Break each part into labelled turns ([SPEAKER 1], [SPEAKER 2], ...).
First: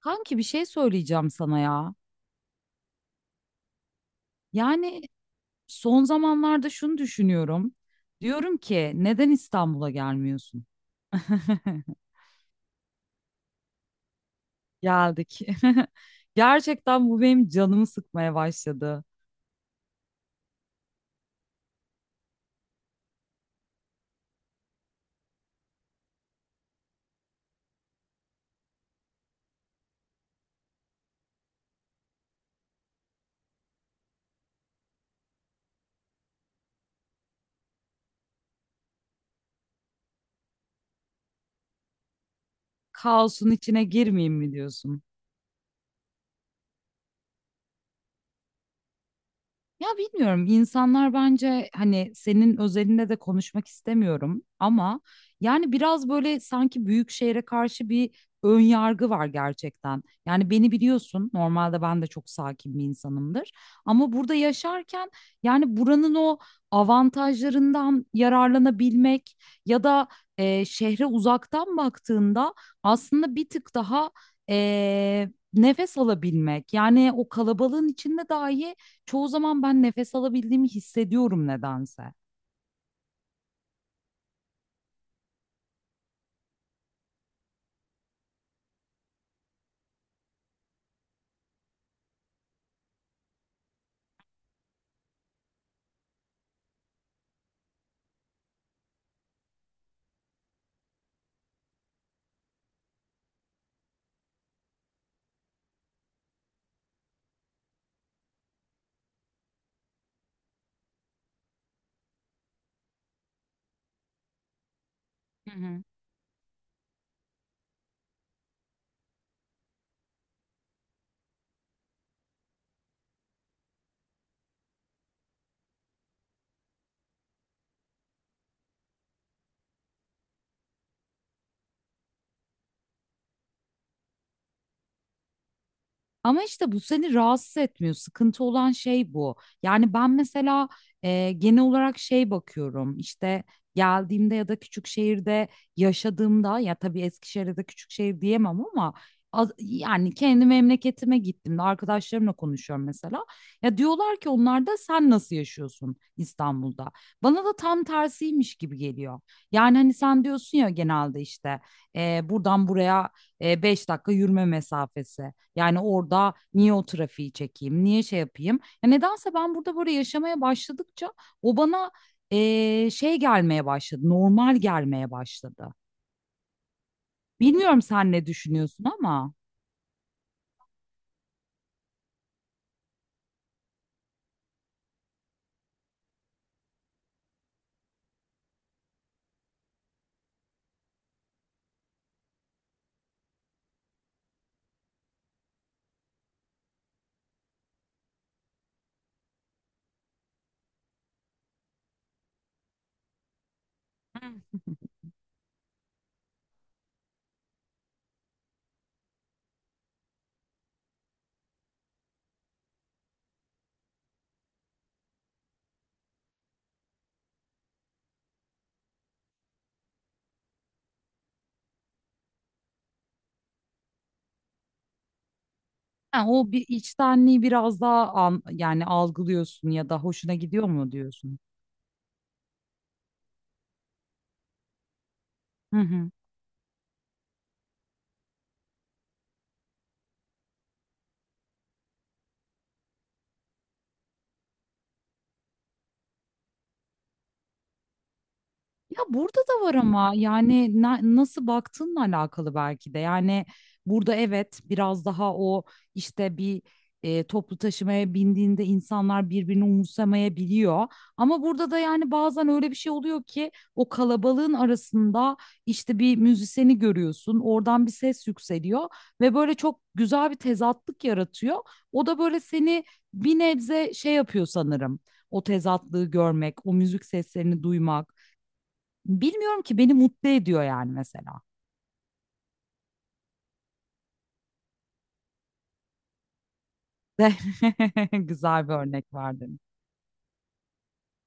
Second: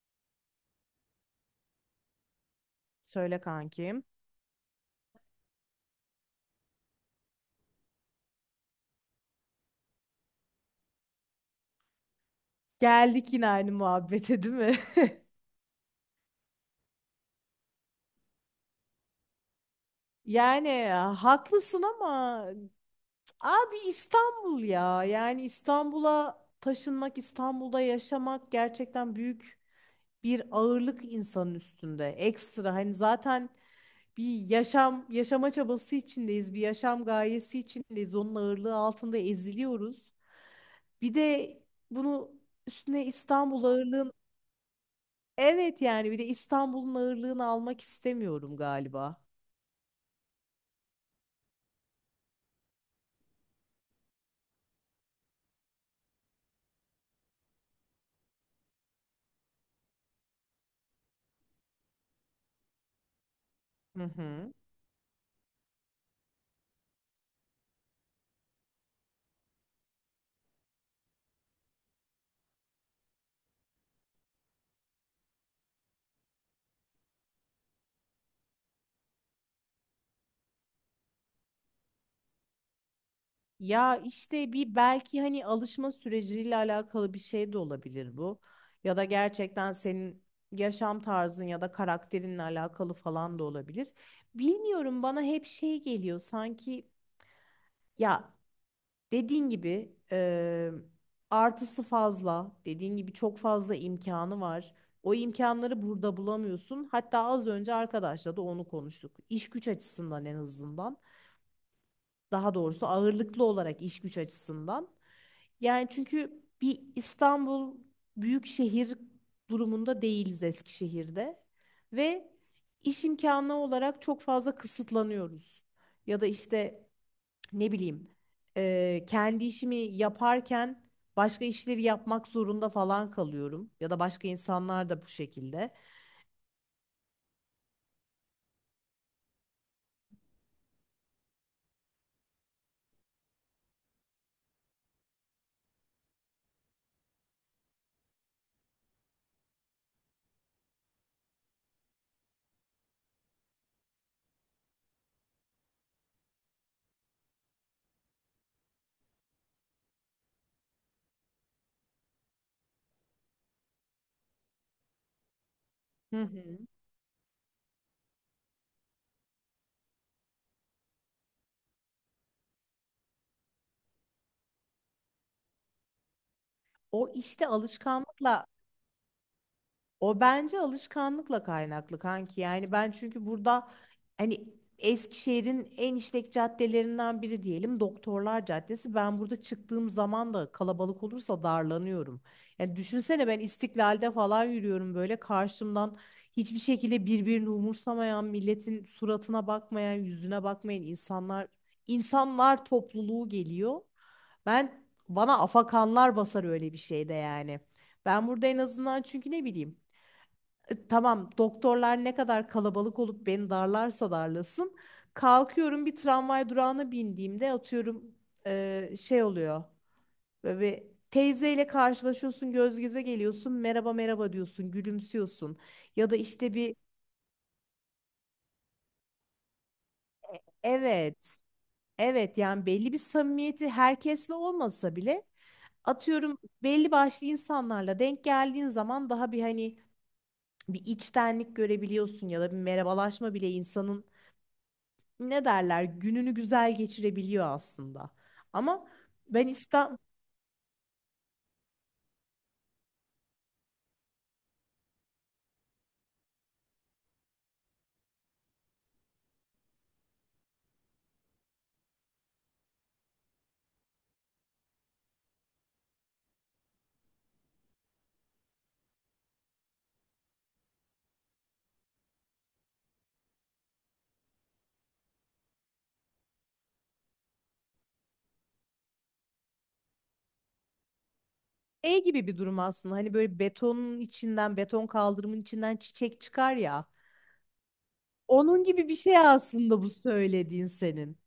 [SPEAKER 1] Kanki bir şey söyleyeceğim sana ya.
[SPEAKER 2] Söyle kankim.
[SPEAKER 1] Yani son zamanlarda şunu düşünüyorum. Diyorum ki neden İstanbul'a gelmiyorsun?
[SPEAKER 2] Geldik yine aynı muhabbete değil mi?
[SPEAKER 1] Geldik. Gerçekten bu benim canımı sıkmaya başladı.
[SPEAKER 2] Yani ya, haklısın ama abi, İstanbul ya. Yani İstanbul'a taşınmak, İstanbul'da yaşamak gerçekten büyük bir ağırlık insanın üstünde. Ekstra hani zaten bir yaşam yaşama çabası içindeyiz, bir yaşam gayesi içindeyiz. Onun ağırlığı altında eziliyoruz. Bir de bunu üstüne
[SPEAKER 1] Kaosun
[SPEAKER 2] İstanbul
[SPEAKER 1] içine
[SPEAKER 2] ağırlığın...
[SPEAKER 1] girmeyeyim mi diyorsun?
[SPEAKER 2] Evet, yani bir de İstanbul'un ağırlığını almak istemiyorum galiba.
[SPEAKER 1] Ya bilmiyorum, insanlar bence hani senin özelinde de konuşmak istemiyorum ama yani biraz böyle sanki büyük şehre karşı bir ön yargı var gerçekten. Yani beni biliyorsun, normalde ben de çok sakin bir insanımdır
[SPEAKER 2] Hı
[SPEAKER 1] ama burada
[SPEAKER 2] hı.
[SPEAKER 1] yaşarken yani buranın o avantajlarından yararlanabilmek ya da şehre uzaktan baktığında aslında bir tık daha nefes alabilmek, yani o kalabalığın içinde dahi çoğu zaman ben nefes alabildiğimi hissediyorum nedense.
[SPEAKER 2] Ya işte bir, belki hani alışma süreciyle alakalı bir şey de olabilir bu. Ya da gerçekten senin yaşam tarzın ya da karakterinle alakalı falan da olabilir. Bilmiyorum, bana hep şey geliyor sanki ya. Dediğin gibi artısı fazla. Dediğin gibi çok fazla imkanı var. O imkanları burada bulamıyorsun. Hatta az önce arkadaşla da onu konuştuk. İş güç açısından, en azından. Daha doğrusu ağırlıklı olarak iş güç açısından.
[SPEAKER 1] Hı hı.
[SPEAKER 2] Yani çünkü bir İstanbul büyük şehir durumunda değiliz Eskişehir'de. Ve iş imkanı olarak çok fazla kısıtlanıyoruz. Ya da işte ne bileyim, kendi işimi yaparken başka işleri yapmak zorunda falan kalıyorum, ya da başka insanlar da bu şekilde.
[SPEAKER 1] Ama işte bu seni rahatsız etmiyor. Sıkıntı olan şey bu. Yani ben mesela genel olarak şey bakıyorum. İşte geldiğimde ya da küçük şehirde yaşadığımda, ya tabii Eskişehir'de de küçük şehir diyemem ama yani kendi memleketime gittiğimde arkadaşlarımla konuşuyorum mesela. Ya diyorlar ki onlar da, sen nasıl yaşıyorsun İstanbul'da? Bana da tam tersiymiş gibi geliyor. Yani hani sen diyorsun ya, genelde işte buradan buraya 5 dakika yürüme mesafesi. Yani
[SPEAKER 2] Hı
[SPEAKER 1] orada
[SPEAKER 2] hı.
[SPEAKER 1] niye o trafiği çekeyim, niye şey yapayım? Ya nedense ben burada böyle yaşamaya başladıkça o bana şey gelmeye başladı, normal gelmeye başladı.
[SPEAKER 2] O işte
[SPEAKER 1] Bilmiyorum sen ne
[SPEAKER 2] alışkanlıkla
[SPEAKER 1] düşünüyorsun ama
[SPEAKER 2] O bence alışkanlıkla kaynaklı kanki. Yani ben çünkü burada hani, Eskişehir'in en işlek caddelerinden biri diyelim, Doktorlar Caddesi. Ben burada çıktığım zaman da kalabalık olursa darlanıyorum. Yani düşünsene, ben İstiklal'de falan yürüyorum, böyle karşımdan hiçbir şekilde birbirini umursamayan, milletin suratına bakmayan, yüzüne bakmayan insanlar topluluğu geliyor. Ben Bana afakanlar basar öyle bir şeyde yani. Ben burada en azından, çünkü ne bileyim, tamam doktorlar ne kadar kalabalık olup beni darlarsa darlasın. Kalkıyorum, bir tramvay durağına bindiğimde atıyorum şey oluyor. Böyle bir teyzeyle karşılaşıyorsun, göz göze geliyorsun, merhaba merhaba diyorsun, gülümsüyorsun. Ya da
[SPEAKER 1] ha, o
[SPEAKER 2] işte
[SPEAKER 1] bir
[SPEAKER 2] bir,
[SPEAKER 1] içtenliği biraz daha yani algılıyorsun ya da hoşuna gidiyor mu diyorsun?
[SPEAKER 2] evet, evet, yani belli bir samimiyeti, herkesle olmasa bile
[SPEAKER 1] Hı hı.
[SPEAKER 2] atıyorum belli başlı insanlarla denk geldiğin zaman, daha bir hani bir içtenlik görebiliyorsun. Ya da bir merhabalaşma bile insanın ne derler, gününü güzel geçirebiliyor aslında. Ama
[SPEAKER 1] Ya burada
[SPEAKER 2] ben
[SPEAKER 1] da var
[SPEAKER 2] İstanbul
[SPEAKER 1] ama yani nasıl baktığınla alakalı belki de. Yani burada evet biraz daha o işte bir toplu taşımaya bindiğinde insanlar birbirini umursamayabiliyor. Ama burada da yani bazen öyle bir şey oluyor ki o kalabalığın arasında işte bir müzisyeni görüyorsun. Oradan bir ses yükseliyor ve böyle çok güzel bir tezatlık yaratıyor. O da böyle seni bir nebze şey yapıyor sanırım. O tezatlığı görmek, o müzik seslerini duymak. Bilmiyorum ki, beni mutlu ediyor yani mesela.
[SPEAKER 2] şey gibi bir durum aslında. Hani böyle betonun içinden, beton kaldırımın içinden çiçek çıkar ya. Onun
[SPEAKER 1] Güzel bir
[SPEAKER 2] gibi bir
[SPEAKER 1] örnek
[SPEAKER 2] şey
[SPEAKER 1] vardı.
[SPEAKER 2] aslında bu söylediğin senin.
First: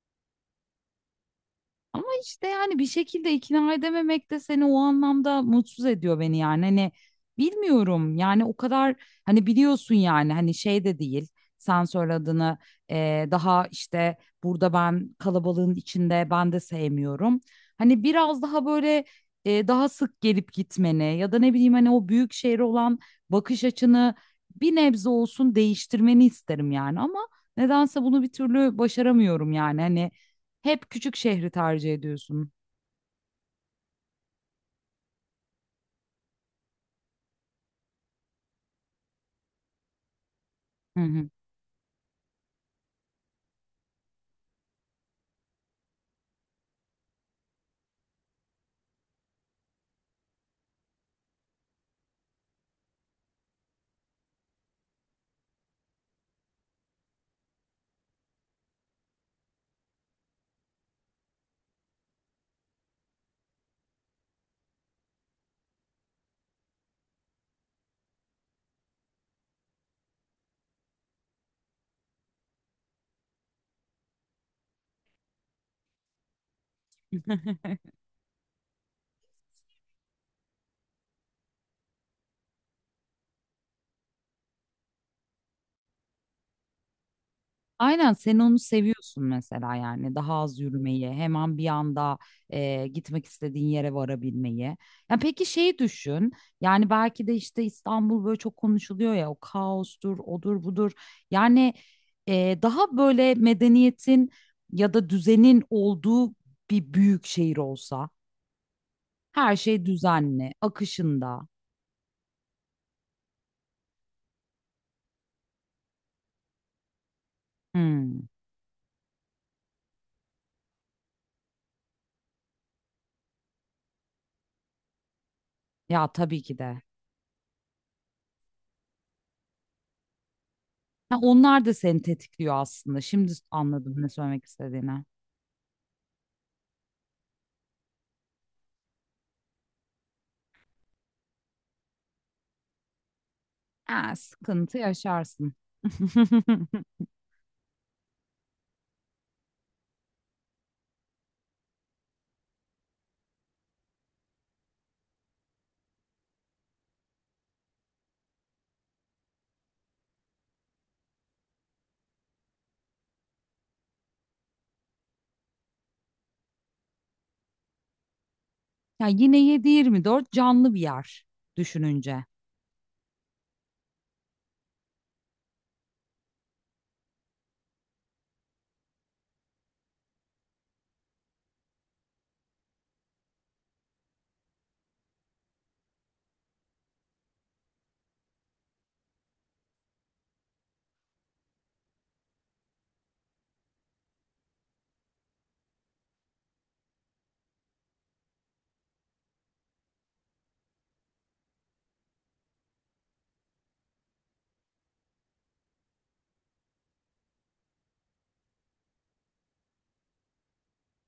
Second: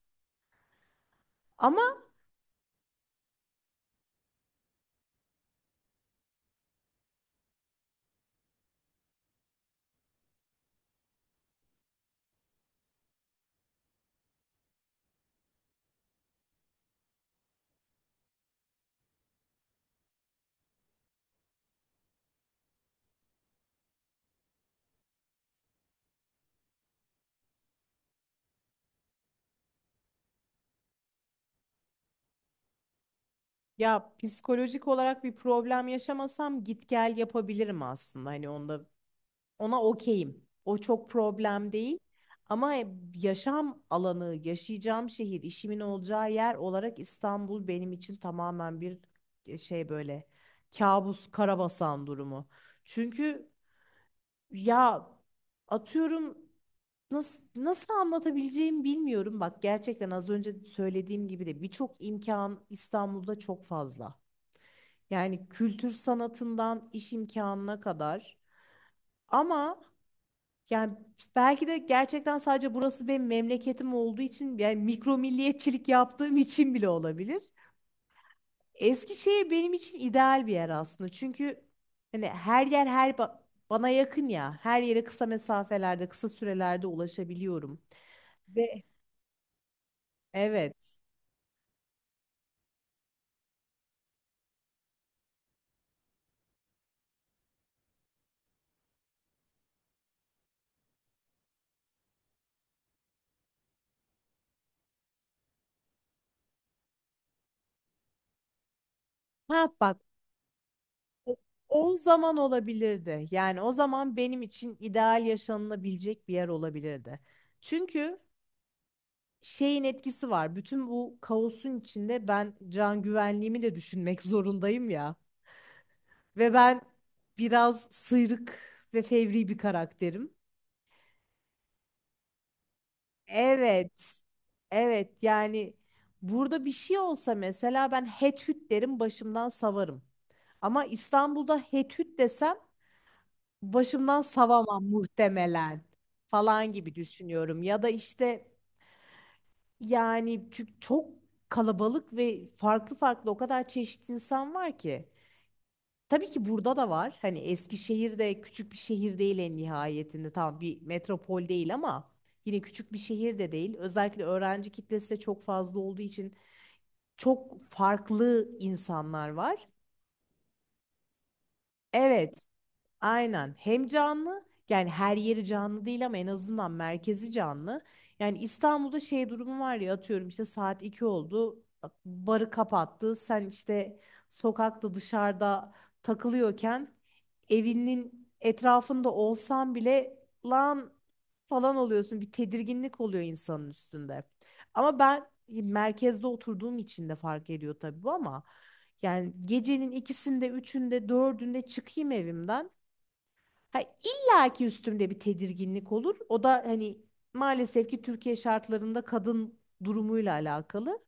[SPEAKER 2] Ama
[SPEAKER 1] Ama işte yani bir şekilde ikna edememek de seni o anlamda mutsuz ediyor, beni yani. Hani bilmiyorum yani o kadar, hani biliyorsun yani hani şey de değil. Sen söylediğini daha işte burada ben kalabalığın içinde ben de sevmiyorum. Hani biraz daha böyle daha sık gelip gitmeni ya da ne bileyim hani o büyük şehre olan bakış açını bir nebze olsun değiştirmeni isterim yani ama nedense bunu bir türlü başaramıyorum yani. Hani hep küçük şehri tercih ediyorsun.
[SPEAKER 2] ya, psikolojik olarak bir problem yaşamasam git gel yapabilirim aslında. Hani ona okeyim. O
[SPEAKER 1] Hı
[SPEAKER 2] çok
[SPEAKER 1] hı.
[SPEAKER 2] problem değil. Ama yaşam alanı, yaşayacağım şehir, işimin olacağı yer olarak İstanbul benim için tamamen bir şey, böyle kabus, karabasan durumu. Çünkü ya, atıyorum, nasıl anlatabileceğimi bilmiyorum. Bak, gerçekten az önce söylediğim gibi de birçok imkan İstanbul'da çok fazla. Yani kültür sanatından iş imkanına kadar. Ama yani belki de gerçekten sadece burası benim memleketim olduğu için, yani mikro milliyetçilik yaptığım için bile olabilir. Eskişehir benim için ideal bir yer aslında. Çünkü hani her yer, her bana yakın ya. Her yere kısa mesafelerde, kısa sürelerde ulaşabiliyorum.
[SPEAKER 1] Aynen, sen onu
[SPEAKER 2] Ve
[SPEAKER 1] seviyorsun mesela, yani daha az
[SPEAKER 2] Evet.
[SPEAKER 1] yürümeyi, hemen bir anda gitmek istediğin yere varabilmeyi. Ya peki şeyi düşün, yani belki de işte İstanbul böyle çok konuşuluyor ya, o kaostur odur budur, yani daha böyle medeniyetin ya da düzenin olduğu bir büyük şehir olsa her
[SPEAKER 2] Ha
[SPEAKER 1] şey
[SPEAKER 2] bak,
[SPEAKER 1] düzenli
[SPEAKER 2] o
[SPEAKER 1] akışında.
[SPEAKER 2] o zaman olabilirdi. Yani o zaman benim için ideal yaşanılabilecek bir yer olabilirdi. Çünkü
[SPEAKER 1] Hmm.
[SPEAKER 2] şeyin etkisi var. Bütün bu kaosun içinde ben can güvenliğimi de düşünmek zorundayım ya.
[SPEAKER 1] Ya tabii
[SPEAKER 2] Ve
[SPEAKER 1] ki de.
[SPEAKER 2] ben biraz sıyrık ve fevri bir karakterim.
[SPEAKER 1] Ha, onlar da seni tetikliyor aslında. Şimdi anladım ne
[SPEAKER 2] Evet.
[SPEAKER 1] söylemek istediğini.
[SPEAKER 2] Evet, yani burada bir şey olsa mesela, ben het hüt derim, başımdan savarım. Ama İstanbul'da het hüt desem
[SPEAKER 1] Ha,
[SPEAKER 2] başımdan
[SPEAKER 1] sıkıntı
[SPEAKER 2] savamam
[SPEAKER 1] yaşarsın.
[SPEAKER 2] muhtemelen, falan gibi düşünüyorum. Ya da işte Yani çünkü çok kalabalık ve farklı farklı, o kadar çeşitli insan var ki. Tabii ki burada da var. Hani Eskişehir de küçük bir şehir değil en nihayetinde. Tamam, bir metropol değil ama yine küçük bir şehir de değil. Özellikle öğrenci kitlesi de çok fazla olduğu için çok farklı
[SPEAKER 1] Ya
[SPEAKER 2] insanlar
[SPEAKER 1] yine
[SPEAKER 2] var.
[SPEAKER 1] 7-24 canlı bir yer düşününce.
[SPEAKER 2] Evet, aynen. Hem canlı, yani her yeri canlı değil ama en azından merkezi canlı. Yani İstanbul'da şey durumu var ya, atıyorum işte saat 2 oldu, bak barı kapattı. Sen işte sokakta, dışarıda takılıyorken, evinin etrafında olsan bile, lan falan oluyorsun. Bir tedirginlik oluyor insanın üstünde. Ama ben merkezde oturduğum için de fark ediyor tabii bu, ama yani gecenin ikisinde, üçünde, dördünde çıkayım evimden, ha, illa ki üstümde bir tedirginlik olur. O da hani maalesef ki Türkiye şartlarında kadın durumuyla alakalı.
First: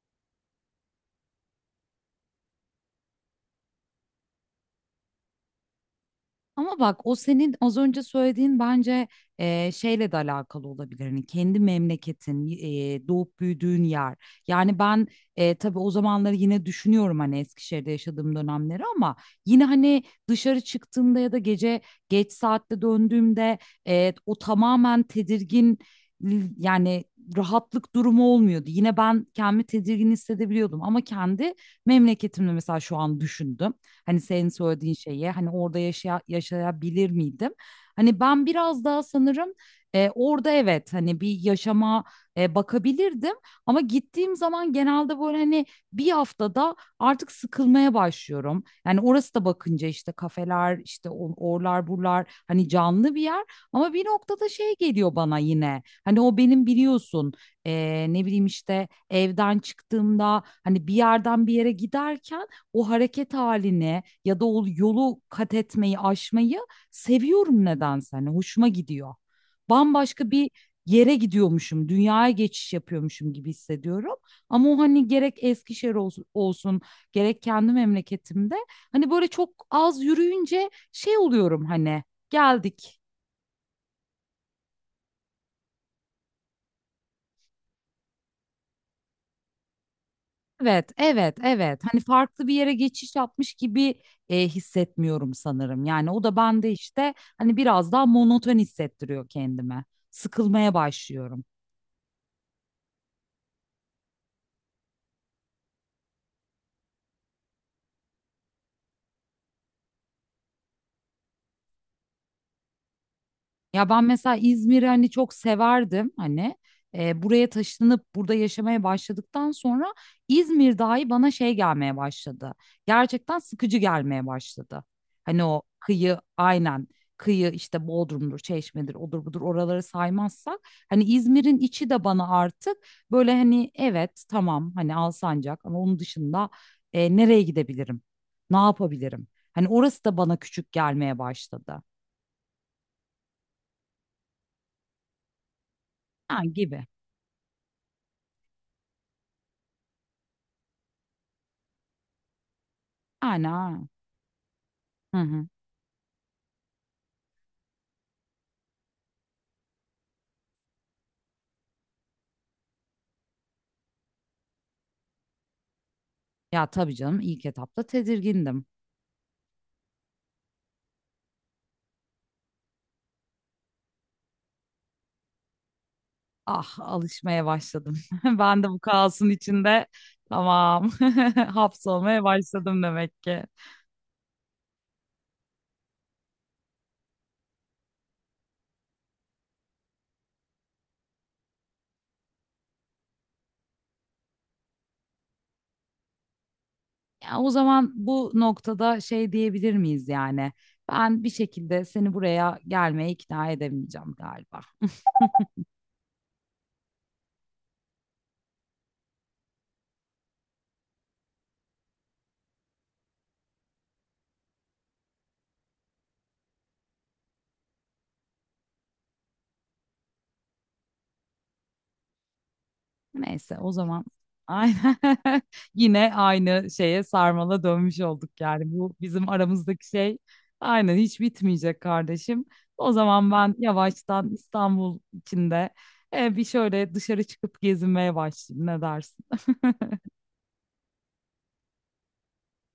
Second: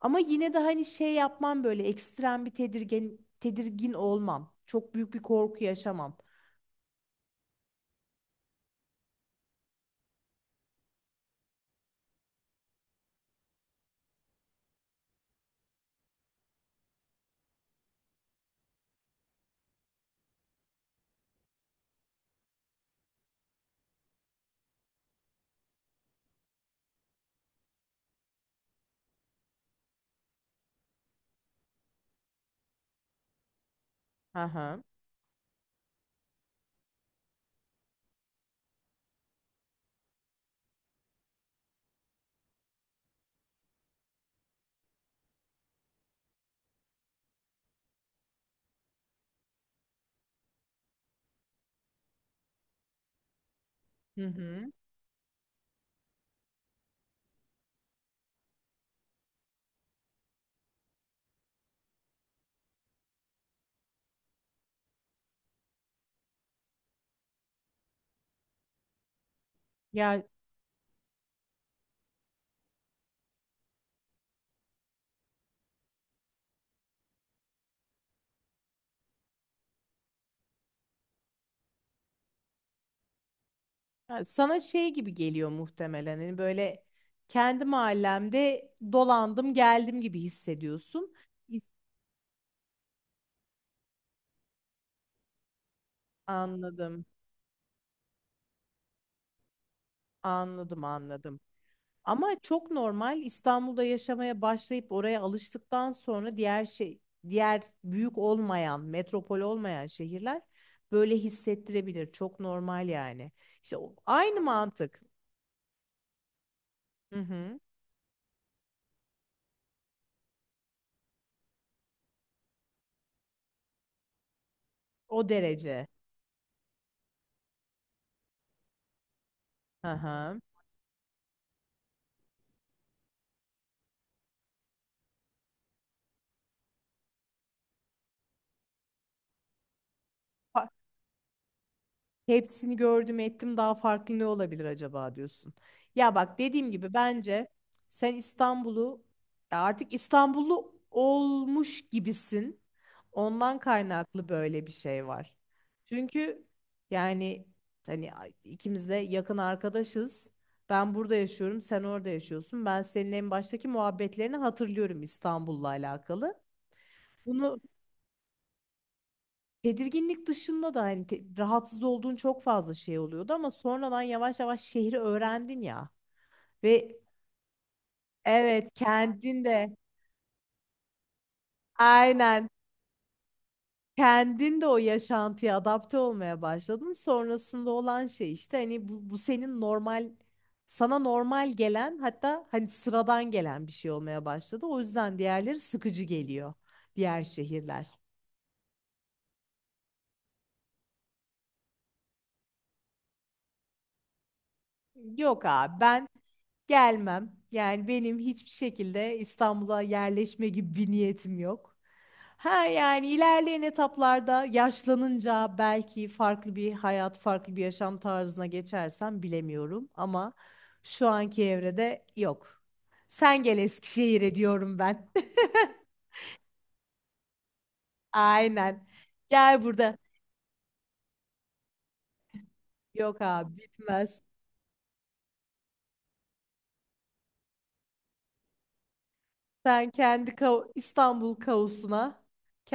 [SPEAKER 2] Ama yine de hani şey yapmam, böyle ekstrem bir tedirgin tedirgin olmam. Çok büyük bir korku yaşamam.
[SPEAKER 1] Ama bak, o senin az önce söylediğin bence şeyle de alakalı olabilir. Hani kendi memleketin, doğup büyüdüğün yer. Yani ben tabii o zamanları yine düşünüyorum hani Eskişehir'de yaşadığım dönemleri ama yine hani dışarı çıktığımda ya da gece geç saatte döndüğümde o tamamen tedirgin yani rahatlık durumu olmuyordu. Yine ben kendimi tedirgin hissedebiliyordum ama kendi memleketimde mesela şu an düşündüm. Hani senin
[SPEAKER 2] Aha.
[SPEAKER 1] söylediğin şeye, hani orada yaşaya, yaşayabilir miydim? Hani ben biraz daha sanırım orada evet hani bir yaşama bakabilirdim ama gittiğim zaman genelde böyle hani bir haftada artık sıkılmaya başlıyorum. Yani orası da bakınca işte kafeler işte orlar burlar, hani canlı bir yer ama bir
[SPEAKER 2] Hı
[SPEAKER 1] noktada
[SPEAKER 2] hı.
[SPEAKER 1] şey geliyor bana yine, hani o benim biliyorsun ne bileyim işte evden çıktığımda hani bir yerden bir yere giderken o hareket haline ya da o yolu kat etmeyi, aşmayı seviyorum nedense. Hani hoşuma gidiyor.
[SPEAKER 2] Ya
[SPEAKER 1] Bambaşka bir yere gidiyormuşum, dünyaya geçiş yapıyormuşum gibi hissediyorum. Ama o hani gerek Eskişehir olsun, olsun, gerek kendi memleketimde hani böyle çok az yürüyünce şey oluyorum, hani geldik.
[SPEAKER 2] ha, sana şey gibi geliyor muhtemelen. Hani böyle kendi mahallemde dolandım geldim gibi
[SPEAKER 1] Evet,
[SPEAKER 2] hissediyorsun.
[SPEAKER 1] evet,
[SPEAKER 2] His-
[SPEAKER 1] evet. Hani farklı bir yere geçiş yapmış gibi hissetmiyorum sanırım. Yani o da bende
[SPEAKER 2] Anladım.
[SPEAKER 1] işte hani biraz daha monoton hissettiriyor kendime. Sıkılmaya
[SPEAKER 2] Anladım, anladım.
[SPEAKER 1] başlıyorum.
[SPEAKER 2] Ama çok normal. İstanbul'da yaşamaya başlayıp oraya alıştıktan sonra diğer diğer büyük olmayan, metropol olmayan şehirler böyle hissettirebilir. Çok normal yani. İşte
[SPEAKER 1] Ya ben mesela
[SPEAKER 2] aynı
[SPEAKER 1] İzmir'i
[SPEAKER 2] mantık.
[SPEAKER 1] hani çok severdim, hani
[SPEAKER 2] Hı
[SPEAKER 1] buraya
[SPEAKER 2] hı.
[SPEAKER 1] taşınıp burada yaşamaya başladıktan sonra İzmir dahi bana şey gelmeye başladı. Gerçekten sıkıcı gelmeye başladı.
[SPEAKER 2] O
[SPEAKER 1] Hani o
[SPEAKER 2] derece.
[SPEAKER 1] kıyı, aynen, kıyı işte Bodrum'dur, Çeşme'dir, odur budur, oraları
[SPEAKER 2] Hı hı.
[SPEAKER 1] saymazsak hani İzmir'in içi de bana artık böyle hani evet tamam hani Alsancak ama onun dışında nereye gidebilirim? Ne yapabilirim? Hani orası da bana küçük gelmeye başladı.
[SPEAKER 2] Hepsini gördüm ettim, daha farklı ne olabilir acaba diyorsun. Ya bak,
[SPEAKER 1] Ha,
[SPEAKER 2] dediğim
[SPEAKER 1] gibi.
[SPEAKER 2] gibi bence sen İstanbul'u, ya artık İstanbullu olmuş gibisin. Ondan
[SPEAKER 1] Aynen.
[SPEAKER 2] kaynaklı böyle bir şey
[SPEAKER 1] Hı
[SPEAKER 2] var.
[SPEAKER 1] hı.
[SPEAKER 2] Çünkü yani hani ikimiz de yakın arkadaşız. Ben burada yaşıyorum, sen orada yaşıyorsun. Ben senin en baştaki muhabbetlerini hatırlıyorum İstanbul'la alakalı.
[SPEAKER 1] Ya tabii canım, ilk
[SPEAKER 2] Bunu
[SPEAKER 1] etapta tedirgindim.
[SPEAKER 2] Tedirginlik dışında da hani rahatsız olduğun çok fazla şey oluyordu, ama sonradan yavaş yavaş şehri öğrendin ya
[SPEAKER 1] Ah,
[SPEAKER 2] ve
[SPEAKER 1] alışmaya başladım. Ben de
[SPEAKER 2] evet,
[SPEAKER 1] bu kaosun
[SPEAKER 2] kendin de,
[SPEAKER 1] içinde tamam hapsolmaya
[SPEAKER 2] aynen,
[SPEAKER 1] başladım demek ki.
[SPEAKER 2] kendin de o yaşantıya adapte olmaya başladın. Sonrasında olan şey işte hani bu senin normal sana normal gelen, hatta hani sıradan gelen bir şey olmaya başladı. O yüzden diğerleri sıkıcı geliyor, diğer
[SPEAKER 1] Ya o
[SPEAKER 2] şehirler.
[SPEAKER 1] zaman bu noktada şey diyebilir miyiz yani? Ben bir şekilde seni buraya gelmeye ikna edemeyeceğim galiba.
[SPEAKER 2] Yok abi, ben gelmem. Yani benim hiçbir şekilde İstanbul'a yerleşme gibi bir niyetim yok. Ha yani ilerleyen etaplarda, yaşlanınca, belki farklı bir hayat, farklı bir yaşam tarzına geçersem bilemiyorum ama şu anki evrede yok. Sen
[SPEAKER 1] Neyse,
[SPEAKER 2] gel
[SPEAKER 1] o zaman
[SPEAKER 2] Eskişehir'e diyorum
[SPEAKER 1] aynen
[SPEAKER 2] ben.
[SPEAKER 1] yine aynı şeye sarmala dönmüş olduk yani.
[SPEAKER 2] Aynen.
[SPEAKER 1] Bu bizim
[SPEAKER 2] Gel
[SPEAKER 1] aramızdaki
[SPEAKER 2] burada.
[SPEAKER 1] şey aynen hiç bitmeyecek kardeşim. O
[SPEAKER 2] Yok
[SPEAKER 1] zaman ben
[SPEAKER 2] abi, bitmez.
[SPEAKER 1] yavaştan İstanbul içinde bir şöyle dışarı çıkıp gezinmeye başlayayım, ne dersin?
[SPEAKER 2] Sen kendi İstanbul kaosuna,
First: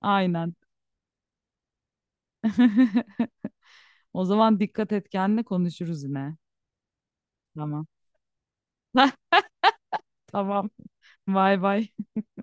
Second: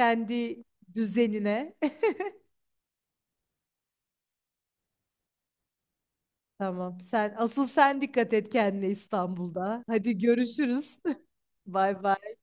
[SPEAKER 1] Aynen.
[SPEAKER 2] düzenine.
[SPEAKER 1] O zaman dikkat et kendine, konuşuruz yine.
[SPEAKER 2] Tamam. Sen, asıl
[SPEAKER 1] Tamam.
[SPEAKER 2] sen dikkat et kendine İstanbul'da. Hadi
[SPEAKER 1] Tamam.
[SPEAKER 2] görüşürüz.
[SPEAKER 1] Bay bay.
[SPEAKER 2] Bay bay.